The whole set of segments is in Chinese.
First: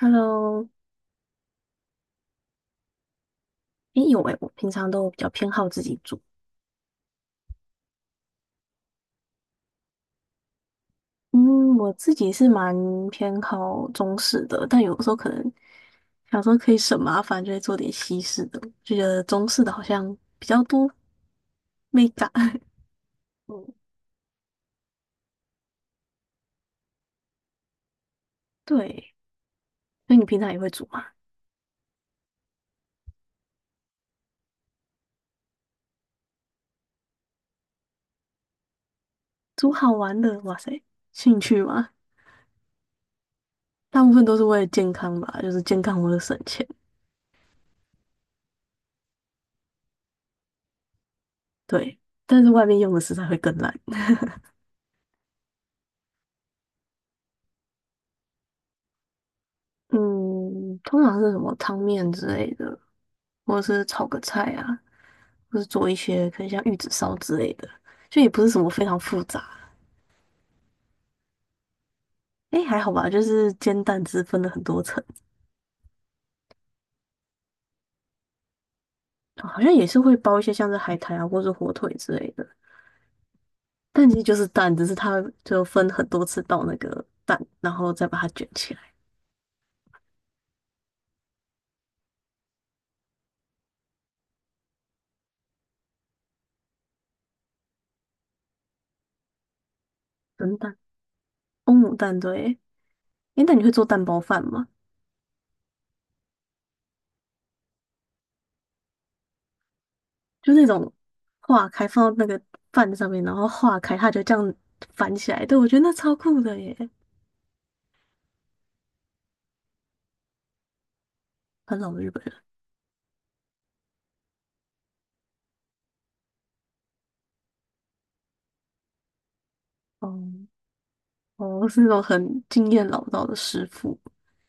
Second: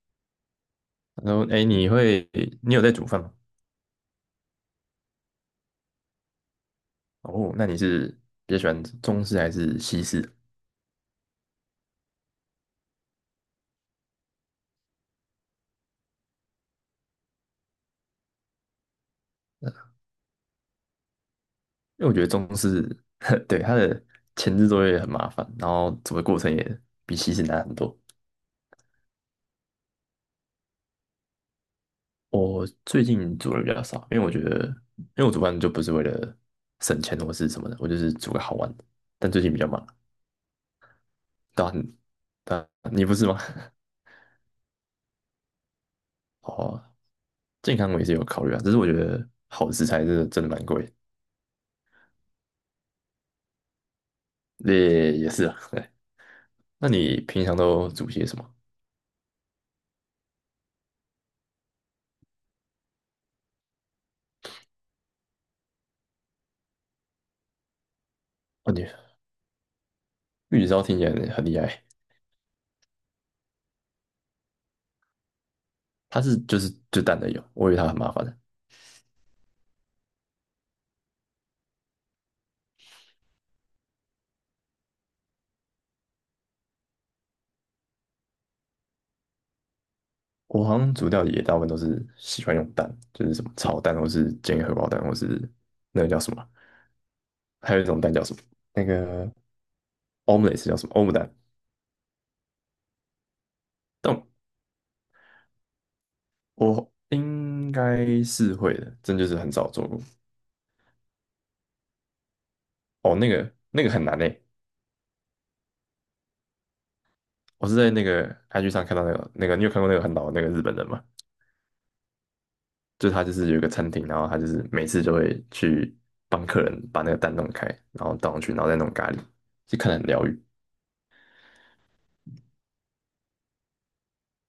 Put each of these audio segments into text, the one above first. Hello，然后，哎，你会，你有在煮饭吗？诶，有诶，我平常都比较偏好自己煮。哦，那你是比较喜欢中式还是西式啊？嗯，我自己是蛮偏好中式的，但有时候可能想说可以省麻烦，就会做点西式的。就觉得中式的好像比较多因美为我觉得感。中 式，对，嗯，它的前置作业很麻烦，然后煮的过程也比西式难很多。对。那你平常也会煮吗？我最近煮的比较少，因为我觉得，因为我煮饭就不是为了省钱或是什么的，我就是煮个好玩的。但最近比较煮忙，好玩的，哇塞，兴趣对啊，吗？你对啊你不是吗？大部分都是为了健康吧，就是健康为了省 钱。哦，健康我也是有考虑啊，只是我觉得好的食材真的蛮贵对，但是外面用的食材会更烂。的，也是啊。那你平常都煮些什么？嗯，通常是什么汤面之类的，或者是炒个菜啊。或是做一些可能像玉子烧之类的，就也不是什么哦，非你常复杂。玉子烧听起来很厉害，哎，还好吧，就是煎蛋汁分了很多层，它是就蛋的有，我以为它很麻烦。的。好像也是会包一些像是海苔啊，或是火腿之类的。但其实就是蛋，只是它就分很多次到那个蛋，然后再把它卷起来。我好像煮料理也大部分都是喜欢用蛋，就是什么炒蛋，或是煎荷包蛋，或是那个叫什么，还有一种蛋叫什么？那个 蒸 omelette 蛋，叫什么？欧姆蛋？欧姆蛋，对。诶，那你会做蛋包但饭吗？我应该是会的，真就是很少做过。就那种化开放到那个饭上哦，面，那然后个化那个开，很它难就这诶，样翻起来。对，我觉得那超酷的耶，我是在那个 IG 上看到那个，你有看过那个很老的那个日本人吗？很老的日本人。就他就是有一个餐厅，然后他就是每次就会去帮客人把那个蛋弄开，然后倒上去，然后再弄咖喱，就看得很哦疗愈。哦，是那种很经验老道的师傅。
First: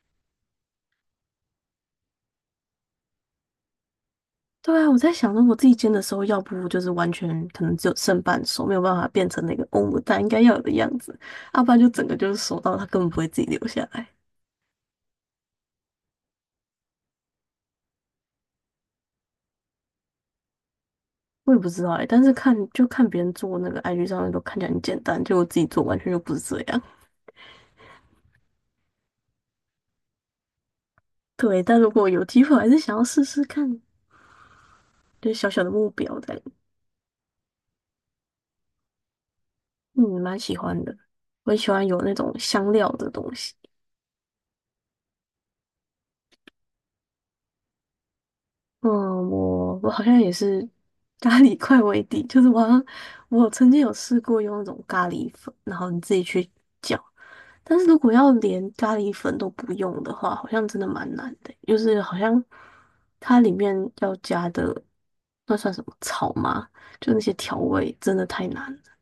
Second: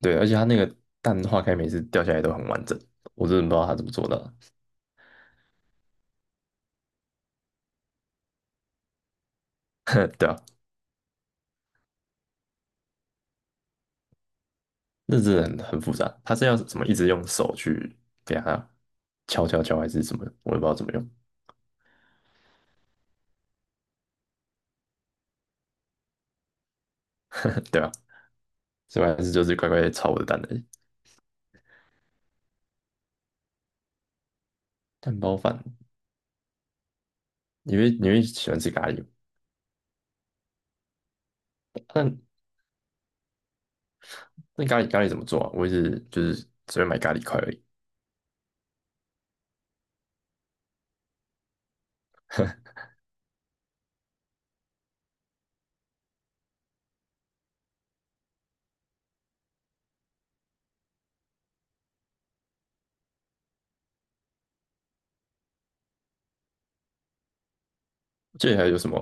对，而且他那个蛋化开每次掉下来都很完整，我真的不知道他怎么做到的。对啊，我在想，如果自己煎的时候，要不就是完全可能只有剩半熟，没有办法变成那个欧姆 蛋应对啊，该要有的样子，要不然就整个就是熟到它根本不会自己留下来。那真的很复杂，他是要怎么一直用手去给他敲敲敲还是什么，我也不知道怎么用。我也不知道哎、但是看就看别人做那个 IG 上面都看起来很简单，就我自己做完全就不是这样。对啊，所以我还是就是乖乖地炒我的蛋而已。对，但如果有机会，我还是想要试试看，蛋就是包小饭，小的目标在。你会喜欢吃咖喱吗？嗯，蛮喜欢的，我很喜欢有那那种香料的东西。那咖喱怎么做啊？我一直就是只会买咖喱块而已。嗯，我好像也是咖喱块为底，就是我好像我曾经有试过用那种咖喱粉，然后你自己去搅，但是如果要连咖喱粉都不用的话，好像真的蛮难的，就是好像它里面要加的那算什么草吗？就那些调味真的太这记得还难有了。什么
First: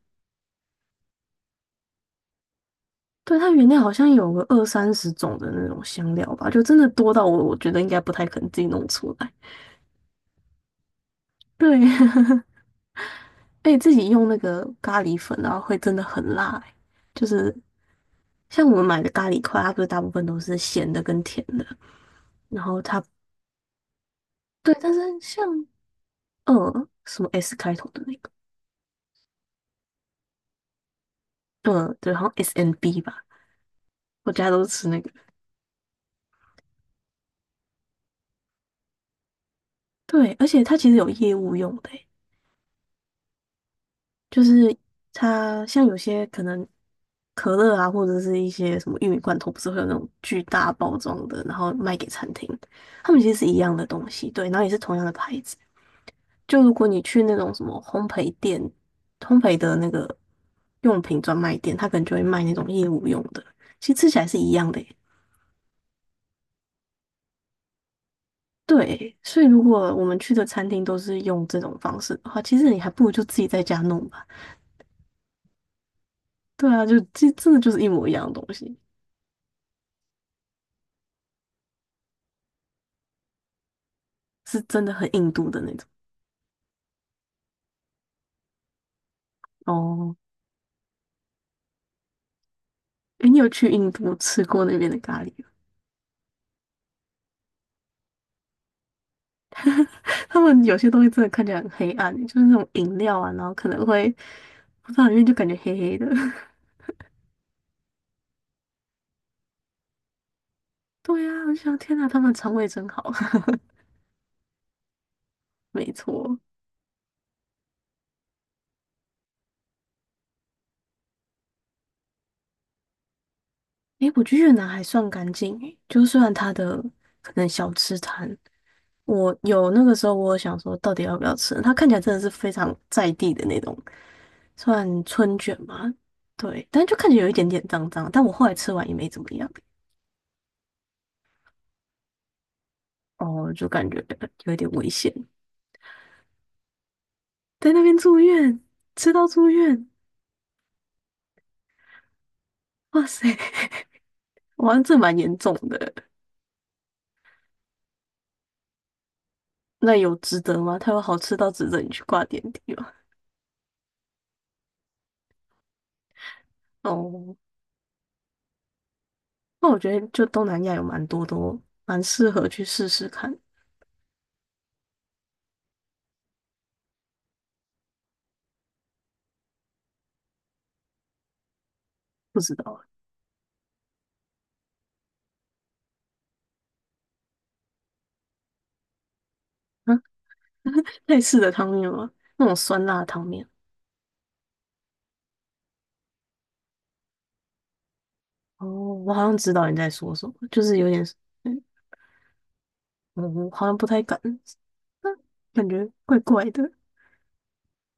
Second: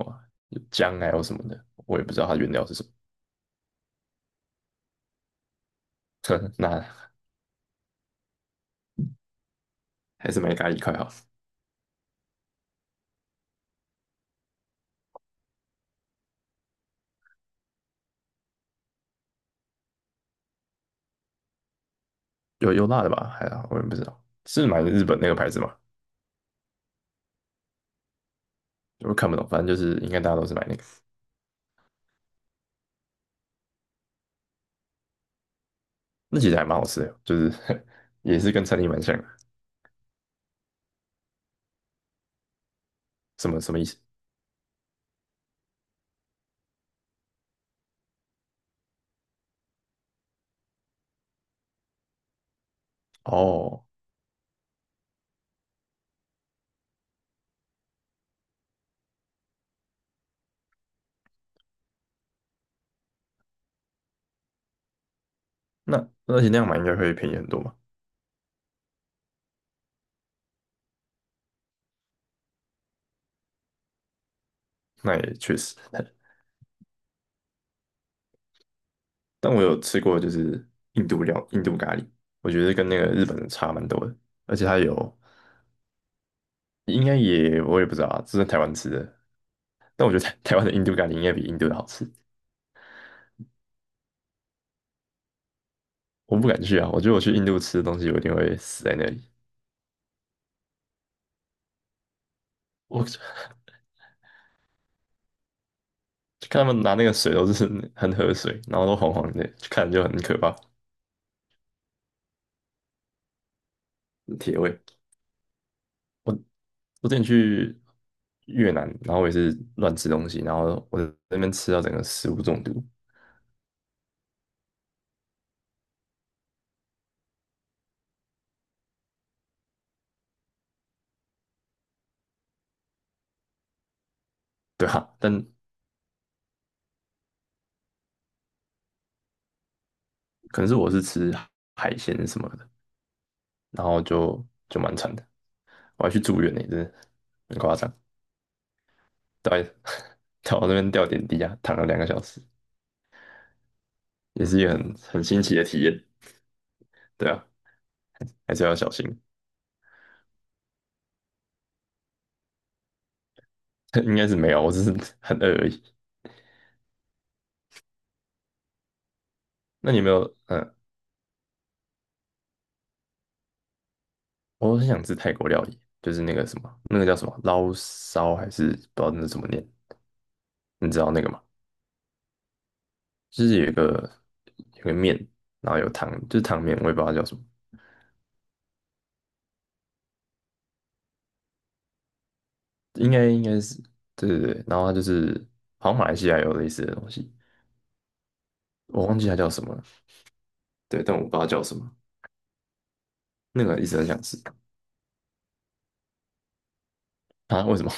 有姜还有什么的，我也不知道它原料是什么。对，它原料好像有个二三十种的那种香料吧，就真的那多到我觉得应该不太可能自己弄出来。还是买咖喱块好了，对。而且自己用那个咖喱粉，然后会真的很辣欸、就是像我们买的咖喱块，它不是大部分都是咸的跟甜的，然有后有辣它的吧？还好，我也不知道是对，买但是日本那个牌子像吗？什么 S 开头的那个，我看不懂，反正就是应该大家都是买那个，对，好像 SNB 吧，我家都是吃那个。那其实还蛮好吃的哦，就是 也是跟餐厅蛮像的。对，而且它其实有业务用的欸、什么意思？就是它像有些可能可乐啊，或者是一些什么玉米罐头，不是会有那种巨大包装的，然后卖给餐厅，他们其实是一样哦，的东西，对，然后也是同样的牌子。就如果你去那种什么烘焙店、烘焙的那个用品专卖店，他可能就会卖那种业务用的，其实吃起来是一样的耶。那而且那样买应该会便宜很多嘛？对，所以如果我们去的餐厅都是用这种方式的话，其实你还不如就自己在家弄吧。那也确实，对啊，就这真的就是一模一样的东西，但我有吃过就是印度咖喱，我觉得跟那个日本的差蛮多的，而是且它真的有很印度的那种。应该也我也不知道啊，这是在台湾吃的，但我哦，觉得台湾的印度咖喱应该比印度的好吃。诶，你有去印度吃过那边的咖喱吗 我不敢去啊，我觉得我去印度吃的东西，我一定会死在那里。他们有些东西真的看起来很黑暗，就是那种饮我就料啊，然后可能会不知道里面就感觉黑黑的。看他们拿那个水都是很喝水，然后都黄黄的，就看着就很可怕，对呀、啊我就想天哪，他们肠胃真好。铁胃。没我错，我之前去越南，然后我也是乱吃东西，然后我在那边吃到整个食物中毒。诶，我觉得越南还算干净诶，就虽然它的可能小吃摊，我有那个时候我有想说到底要不要吃，它看起来真的是非常在地的那种，对算啊，春但卷嘛，对，但就看起来有一点点脏脏，但我后来吃完也没怎么样，可能是我是吃海鲜什么的，哦，就然感后觉就有一点就危蛮险，惨的，我还去住院呢、真的很在夸那张，边住院，吃到住到 院，到我那边吊点滴啊，躺了两个小时。哇塞，也是一个哇，很这蛮很严新重奇的体的，验，对啊，还是要小心。那有值得吗？它有好吃到值得你去挂点滴吗？应该是没有，我只是 很饿而已。哦，那我那你觉有得没就有？东南亚嗯，有蛮多都蛮适合去试试看，我很想吃泰国料理，就是那个什么，那个叫什么捞烧还是不知道那怎么念？你知道那个吗？不知道就是有个面，然后有汤，就是汤面，我也不知道它叫什么，啊，类似的汤面吗？那种酸辣应汤该应面。该是对对对。然后它就是好像马来西亚有类似的东西，哦，我我忘好记像它叫知什道么你了。在说什么，就是有点，对，但我不知道嗯，叫什么，我那好像个不一直太很敢，想吃啊感觉怪怪的。啊？为什么？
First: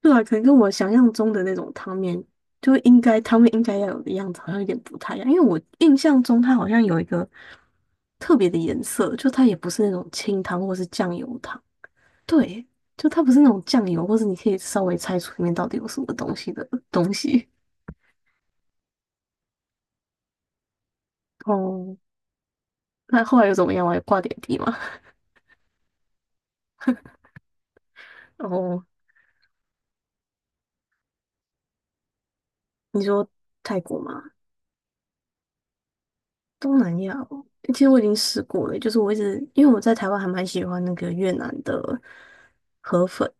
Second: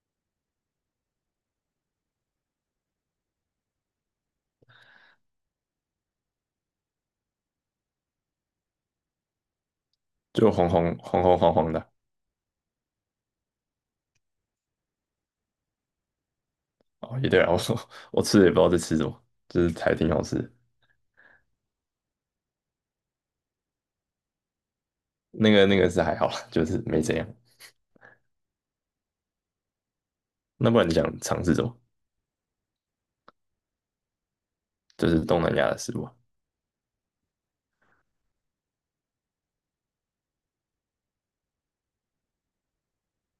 对啊，可能跟我想象中的那种汤面，就应该汤面应该要有的样子，好像有点不太一样。因为我印象中它好像有一个特别的颜色，就它也不是那种 清就汤红或是红酱红油红黄汤。黄的，对，就它不是那种酱油，或是你可以稍微猜出里面到底有什么东西的 东哦，也对西。啊，我 我吃的也不知道在吃什么，就是还挺好吃的。哦，那后来又怎么样啊？有挂点滴吗？那个是还好啦，就是没怎样。后那不然你想尝试什么？你说泰国吗？就是东南亚的食物啊。东南亚哦其实我已经试过了，就是我一直因为我在台湾还蛮喜欢那个越南的河粉，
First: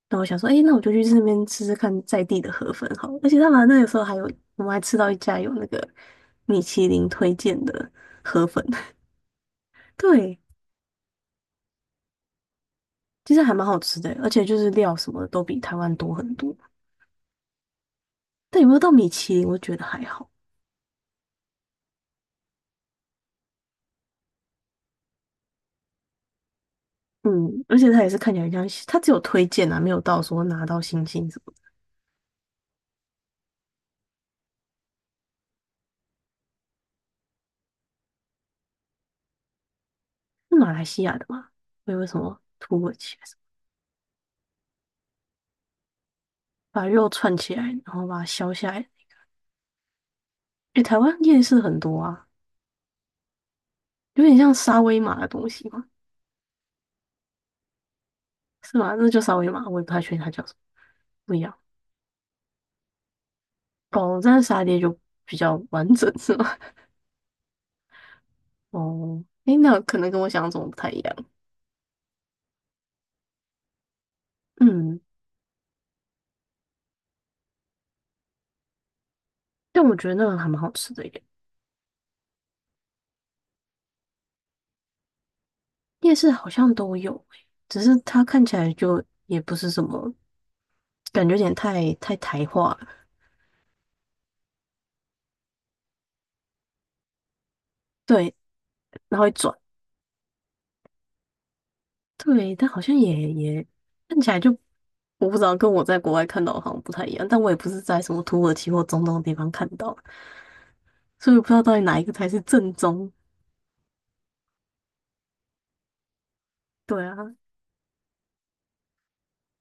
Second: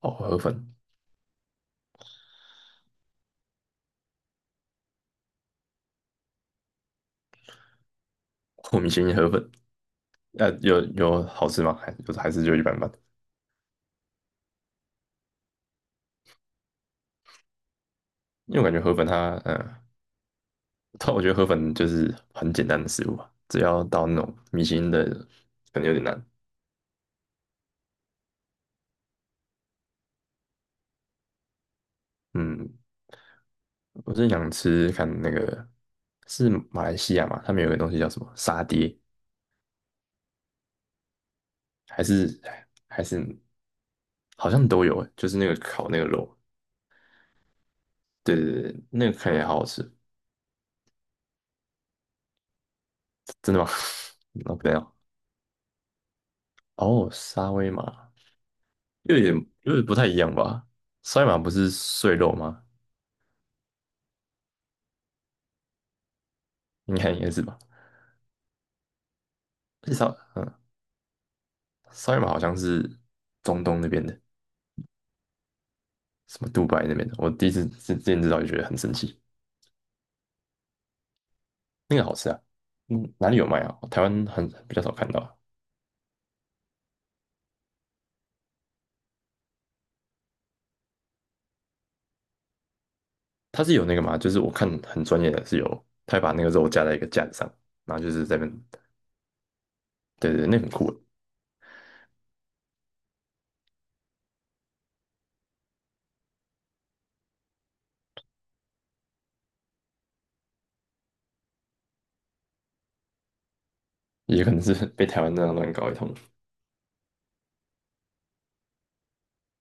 哦，那我河想说，诶，那粉，我就去那边吃吃看在地的河粉好了，而且他们那个时候还有，我们还吃到一家有那个米其林推荐的河粉，我米其林河粉，对，呃，有好吃吗？还有还是就一般般？其实还蛮好吃的欸，而且就是料什么的都比台湾多很多。因为但我有感没有觉到河粉米其它，林，我觉得还好。但我觉得河粉就是很简单的食物吧，只要到那种米其林的，可能有点难。嗯，而且它也是看起来像，它只有推荐啊，没有到说拿到星星什么的嗯，我是想吃看那个是马来西亚嘛，他们有个东西叫什么沙爹，是马来西亚的吗？没还有什么是土耳还其还是什是。么好像都有诶，就是那个烤那个肉，把肉串起来，然后把它对削对下对，来。那个看起来好好吃，诶，台湾夜市很多啊，真的吗？有 点像那没沙有，威玛的东西吗？哦，沙威玛是吗？那又就有点沙威玛，有我也点不不太太确一定它样叫什么，吧？沙威不玛一不样。是碎肉吗？哦，但是沙爹就比较完整是吗？应该是吧？哦，诶，那而且可能跟我想象嗯，中不太一样。沙威玛好像是中东那边的，嗯。什么杜拜那边的，我第一次之前知道就觉得很神奇，但我觉得那个还蛮好吃的耶，那个好吃啊，嗯，哪里有卖啊？台湾很比较少看到啊，夜市好像都有诶，只是它看起来就也不是什么，感觉有点太台化了它是有那个嘛，就是我看很专业的是有，他会把那个肉架在一个架子上，然后就是对，在那边，然后一转，对对对，那很酷。对，但好像也看起来就我不知道，跟我在国外看到的好像不太一样。但我也不是在什么土耳其或中东的地方看到，所以我不知道到底哪一个才是正宗。也可能是 被台湾那样乱搞一通。对啊，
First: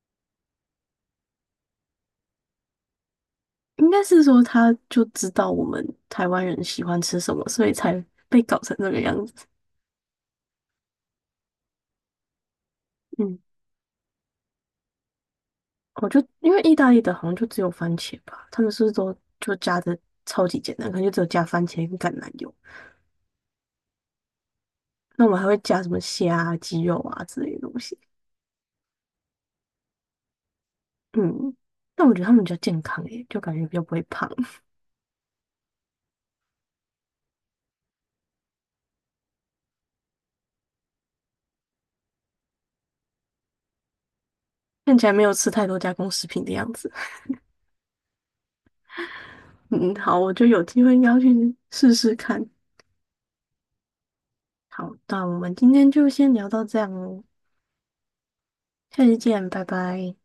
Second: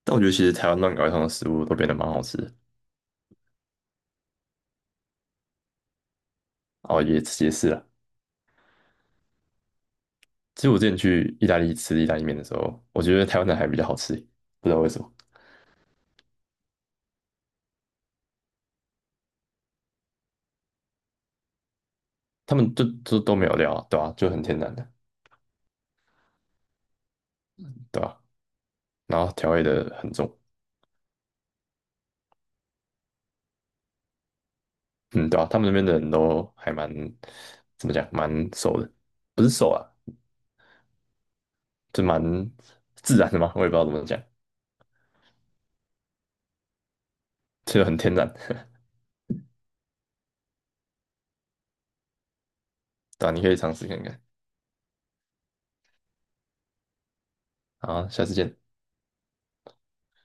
但我觉得其实台湾乱搞一通的食物都变得蛮好吃的。应该是说他就知道我们台湾人喜欢哦，吃也什么，也所是以啊。才被搞成这个样子。其实我之前去意大利吃意大利面的时候，我觉得台嗯。湾的还比较好吃，不知道为什么。我就因为意大利的好像就只有番茄吧，他们是不是都就加的超级简单，可能就只有加番茄跟橄榄油。他们就都没有料啊，对啊，就很天然的，那我们还会加什么虾啊、鸡肉啊之类的东西。对啊。然后调味的很重，嗯，但我觉得他们比较健康诶，就感觉比较不会胖，嗯，对啊。他们那边的人都还蛮怎么讲，蛮瘦的，不是瘦啊，就蛮自然的嘛，我也不知道怎么讲，看起来没有吃太多加工食品的样子。就很天然。嗯，好，我就有机会应该要去试试看。对啊，你可以尝试看看。好，那我们今天就先聊到这样哦，好，下次见。下期见，拜拜。